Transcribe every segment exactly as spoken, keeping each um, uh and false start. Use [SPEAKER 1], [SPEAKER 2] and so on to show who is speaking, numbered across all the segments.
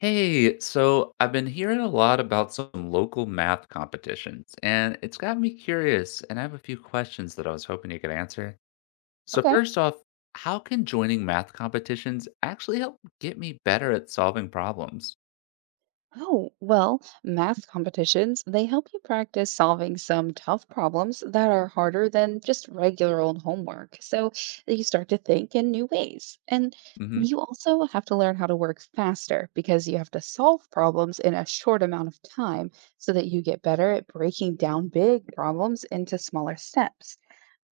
[SPEAKER 1] Hey, so I've been hearing a lot about some local math competitions, and it's got me curious, and I have a few questions that I was hoping you could answer. So
[SPEAKER 2] Okay.
[SPEAKER 1] first off, how can joining math competitions actually help get me better at solving problems?
[SPEAKER 2] Oh, well, math competitions, they help you practice solving some tough problems that are harder than just regular old homework. So you start to think in new ways. And
[SPEAKER 1] Mm-hmm.
[SPEAKER 2] you also have to learn how to work faster because you have to solve problems in a short amount of time so that you get better at breaking down big problems into smaller steps.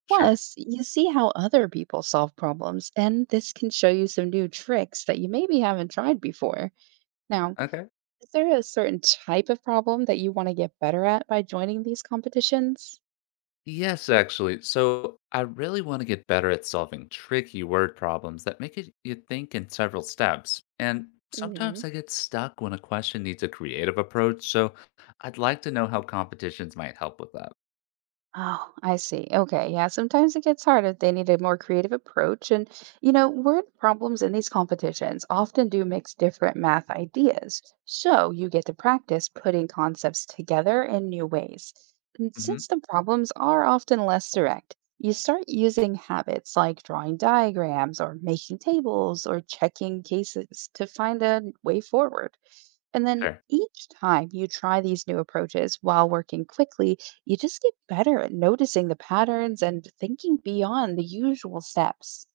[SPEAKER 1] Sure.
[SPEAKER 2] Plus, you see how other people solve problems, and this can show you some new tricks that you maybe haven't tried before. Now,
[SPEAKER 1] Okay.
[SPEAKER 2] is there a certain type of problem that you want to get better at by joining these competitions?
[SPEAKER 1] Yes, actually. So I really want to get better at solving tricky word problems that make it, you think in several steps. And sometimes
[SPEAKER 2] Hmm.
[SPEAKER 1] I get stuck when a question needs a creative approach. So I'd like to know how competitions might help with that.
[SPEAKER 2] Oh, I see. Okay. Yeah. Sometimes it gets hard if they need a more creative approach. And, you know, word problems in these competitions often do mix different math ideas. So you get to practice putting concepts together in new ways. And
[SPEAKER 1] Hmm.
[SPEAKER 2] since the problems are often less direct, you start using habits like drawing diagrams or making tables or checking cases to find a way forward. And then
[SPEAKER 1] Sure.
[SPEAKER 2] each time you try these new approaches while working quickly, you just get better at noticing the patterns and thinking beyond the usual steps.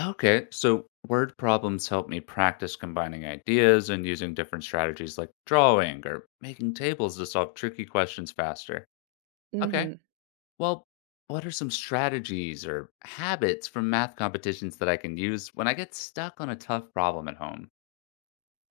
[SPEAKER 1] Okay. So word problems help me practice combining ideas and using different strategies like drawing or making tables to solve tricky questions faster. Okay.
[SPEAKER 2] Hmm.
[SPEAKER 1] Well, what are some strategies or habits from math competitions that I can use when I get stuck on a tough problem at home?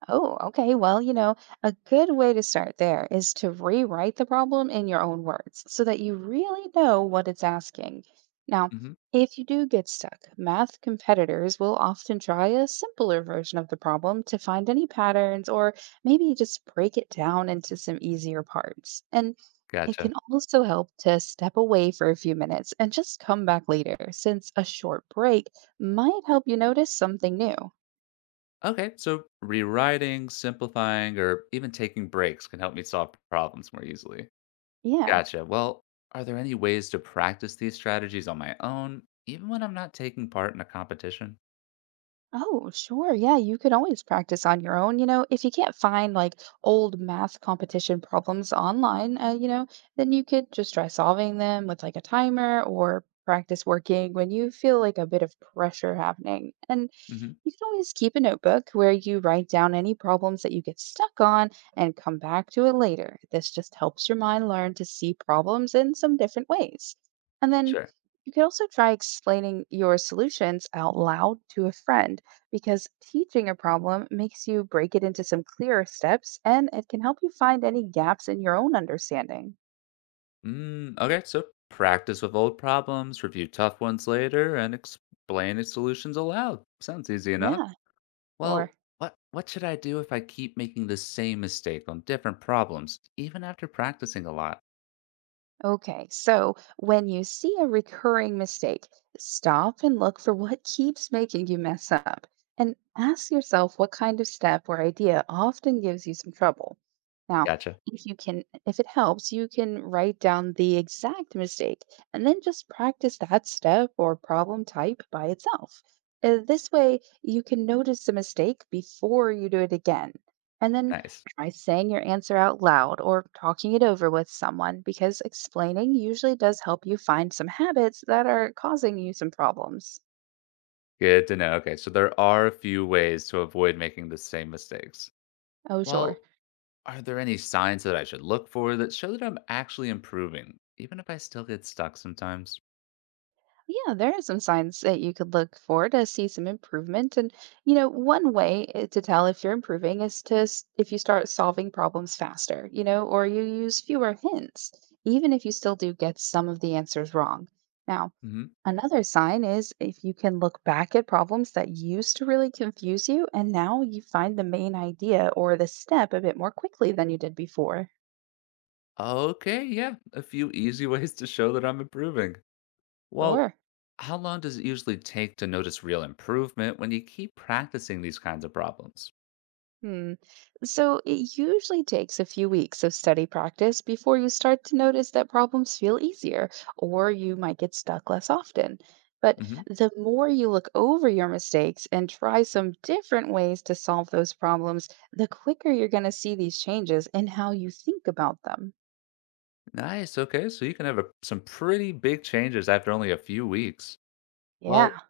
[SPEAKER 2] Oh, okay. Well, you know, a good way to start there is to rewrite the problem in your own words so that you really know what it's asking. Now,
[SPEAKER 1] Hmm.
[SPEAKER 2] if you do get stuck, math competitors will often try a simpler version of the problem to find any patterns or maybe just break it down into some easier parts. And it
[SPEAKER 1] Gotcha.
[SPEAKER 2] can also help to step away for a few minutes and just come back later, since a short break might help you notice something new.
[SPEAKER 1] Okay, so rewriting, simplifying, or even taking breaks can help me solve problems more easily.
[SPEAKER 2] Yeah.
[SPEAKER 1] Gotcha. Well, are there any ways to practice these strategies on my own, even when I'm not taking part in a competition?
[SPEAKER 2] Oh, sure. Yeah, you can always practice on your own. You know, if you can't find like old math competition problems online, uh, you know, then you could just try solving them with like a timer or practice working when you feel like a bit of pressure happening. And
[SPEAKER 1] Hmm.
[SPEAKER 2] you can always keep a notebook where you write down any problems that you get stuck on and come back to it later. This just helps your mind learn to see problems in some different ways. And then
[SPEAKER 1] Sure.
[SPEAKER 2] you can also try explaining your solutions out loud to a friend because teaching a problem makes you break it into some clearer steps and it can help you find any gaps in your own understanding.
[SPEAKER 1] Mm, okay, so practice with old problems, review tough ones later, and explain its solutions aloud. Sounds easy enough.
[SPEAKER 2] Yeah,
[SPEAKER 1] Well,
[SPEAKER 2] sure.
[SPEAKER 1] what what should I do if I keep making the same mistake on different problems, even after practicing a lot?
[SPEAKER 2] Okay, so when you see a recurring mistake, stop and look for what keeps making you mess up and ask yourself what kind of step or idea often gives you some trouble. Now,
[SPEAKER 1] Gotcha.
[SPEAKER 2] if you can if it helps, you can write down the exact mistake and then just practice that step or problem type by itself. Uh, This way, you can notice the mistake before you do it again. And then
[SPEAKER 1] Nice.
[SPEAKER 2] by saying your answer out loud or talking it over with someone because explaining usually does help you find some habits that are causing you some problems.
[SPEAKER 1] Good to know. Okay, so there are a few ways to avoid making the same mistakes.
[SPEAKER 2] Oh, sure.
[SPEAKER 1] Well, are there any signs that I should look for that show that I'm actually improving, even if I still get stuck sometimes?
[SPEAKER 2] Yeah, there are some signs that you could look for to see some improvement. And, you know, one way i- to tell if you're improving is to, s- if you start solving problems faster, you know, or you use fewer hints, even if you still do get some of the answers wrong. Now,
[SPEAKER 1] Hmm.
[SPEAKER 2] another sign is if you can look back at problems that used to really confuse you, and now you find the main idea or the step a bit more quickly than you did before.
[SPEAKER 1] Okay, yeah, a few easy ways to show that I'm improving. Well,
[SPEAKER 2] Sure.
[SPEAKER 1] how long does it usually take to notice real improvement when you keep practicing these kinds of problems?
[SPEAKER 2] Hmm. So it usually takes a few weeks of study practice before you start to notice that problems feel easier, or you might get stuck less often. But
[SPEAKER 1] Hmm.
[SPEAKER 2] the more you look over your mistakes and try some different ways to solve those problems, the quicker you're going to see these changes in how you think about them.
[SPEAKER 1] Nice. Okay. So you can have a, some pretty big changes after only a few weeks.
[SPEAKER 2] Yeah.
[SPEAKER 1] Well,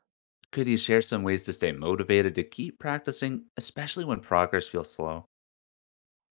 [SPEAKER 1] could you share some ways to stay motivated to keep practicing, especially when progress feels slow?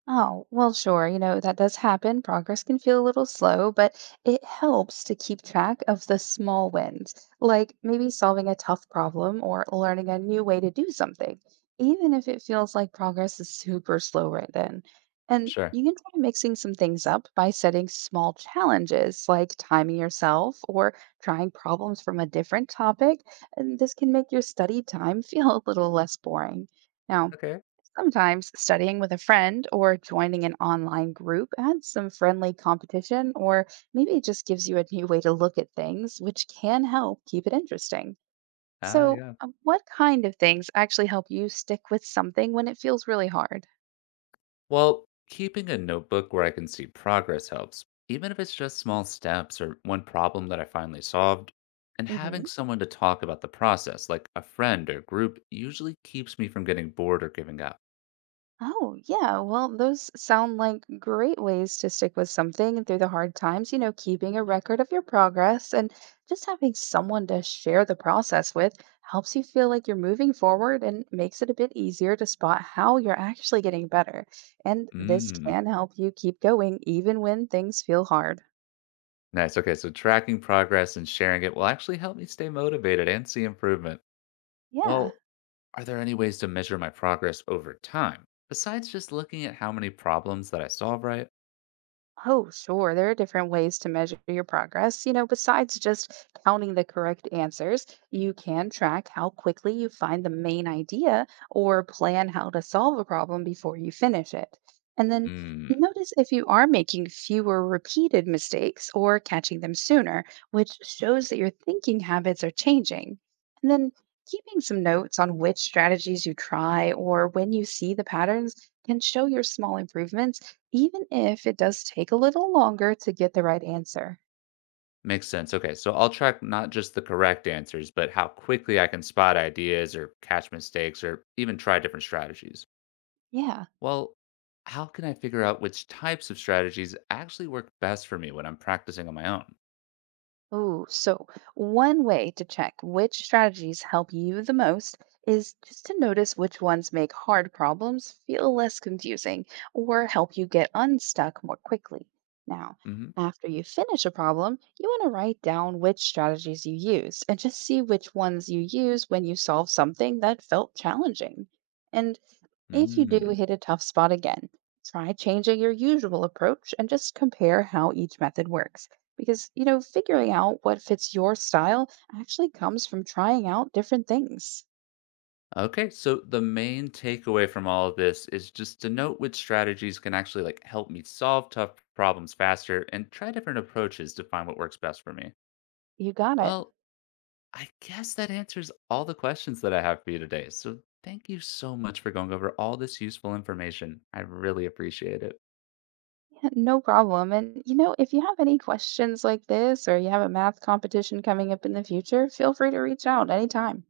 [SPEAKER 2] Oh, well, sure. You know, that does happen. Progress can feel a little slow, but it helps to keep track of the small wins, like maybe solving a tough problem or learning a new way to do something, even if it feels like progress is super slow right then. And
[SPEAKER 1] Sure.
[SPEAKER 2] you can try mixing some things up by setting small challenges, like timing yourself or trying problems from a different topic. And this can make your study time feel a little less boring. Now,
[SPEAKER 1] Okay.
[SPEAKER 2] sometimes studying with a friend or joining an online group adds some friendly competition, or maybe it just gives you a new way to look at things, which can help keep it interesting.
[SPEAKER 1] Ah,
[SPEAKER 2] So,
[SPEAKER 1] yeah.
[SPEAKER 2] uh, what kind of things actually help you stick with something when it feels really hard?
[SPEAKER 1] Well, keeping a notebook where I can see progress helps, even if it's just small steps or one problem that I finally solved. And having
[SPEAKER 2] Mhm.
[SPEAKER 1] someone to talk about the process, like a friend or group, usually keeps me from getting bored or giving up.
[SPEAKER 2] Oh, yeah. Well, those sound like great ways to stick with something through the hard times. You know, keeping a record of your progress and just having someone to share the process with helps you feel like you're moving forward and makes it a bit easier to spot how you're actually getting better. And this
[SPEAKER 1] Mm.
[SPEAKER 2] can help you keep going even when things feel hard.
[SPEAKER 1] Nice. Okay. So tracking progress and sharing it will actually help me stay motivated and see improvement.
[SPEAKER 2] Yeah.
[SPEAKER 1] Well, are there any ways to measure my progress over time besides just looking at how many problems that I solve right?
[SPEAKER 2] Oh, sure. There are different ways to measure your progress. You know, besides just counting the correct answers, you can track how quickly you find the main idea or plan how to solve a problem before you finish it. And then
[SPEAKER 1] Hmm.
[SPEAKER 2] notice if you are making fewer repeated mistakes or catching them sooner, which shows that your thinking habits are changing. And then keeping some notes on which strategies you try or when you see the patterns can show your small improvements even if it does take a little longer to get the right answer.
[SPEAKER 1] Makes sense. Okay. So I'll track not just the correct answers, but how quickly I can spot ideas or catch mistakes or even try different strategies.
[SPEAKER 2] Yeah.
[SPEAKER 1] Well, how can I figure out which types of strategies actually work best for me when I'm practicing on my own?
[SPEAKER 2] Oh, so one way to check which strategies help you the most is just to notice which ones make hard problems feel less confusing or help you get unstuck more quickly. Now,
[SPEAKER 1] Mm-hmm.
[SPEAKER 2] after you finish a problem, you want to write down which strategies you used and just see which ones you use when you solve something that felt challenging. And if you do
[SPEAKER 1] Hmm.
[SPEAKER 2] hit a tough spot again, try changing your usual approach and just compare how each method works. Because, you know, figuring out what fits your style actually comes from trying out different things.
[SPEAKER 1] Okay, so the main takeaway from all of this is just to note which strategies can actually like help me solve tough problems faster and try different approaches to find what works best for me.
[SPEAKER 2] You got it.
[SPEAKER 1] Well, I guess that answers all the questions that I have for you today. So thank you so much for going over all this useful information. I really appreciate it.
[SPEAKER 2] Yeah, no problem. And, you know, if you have any questions like this or you have a math competition coming up in the future, feel free to reach out anytime.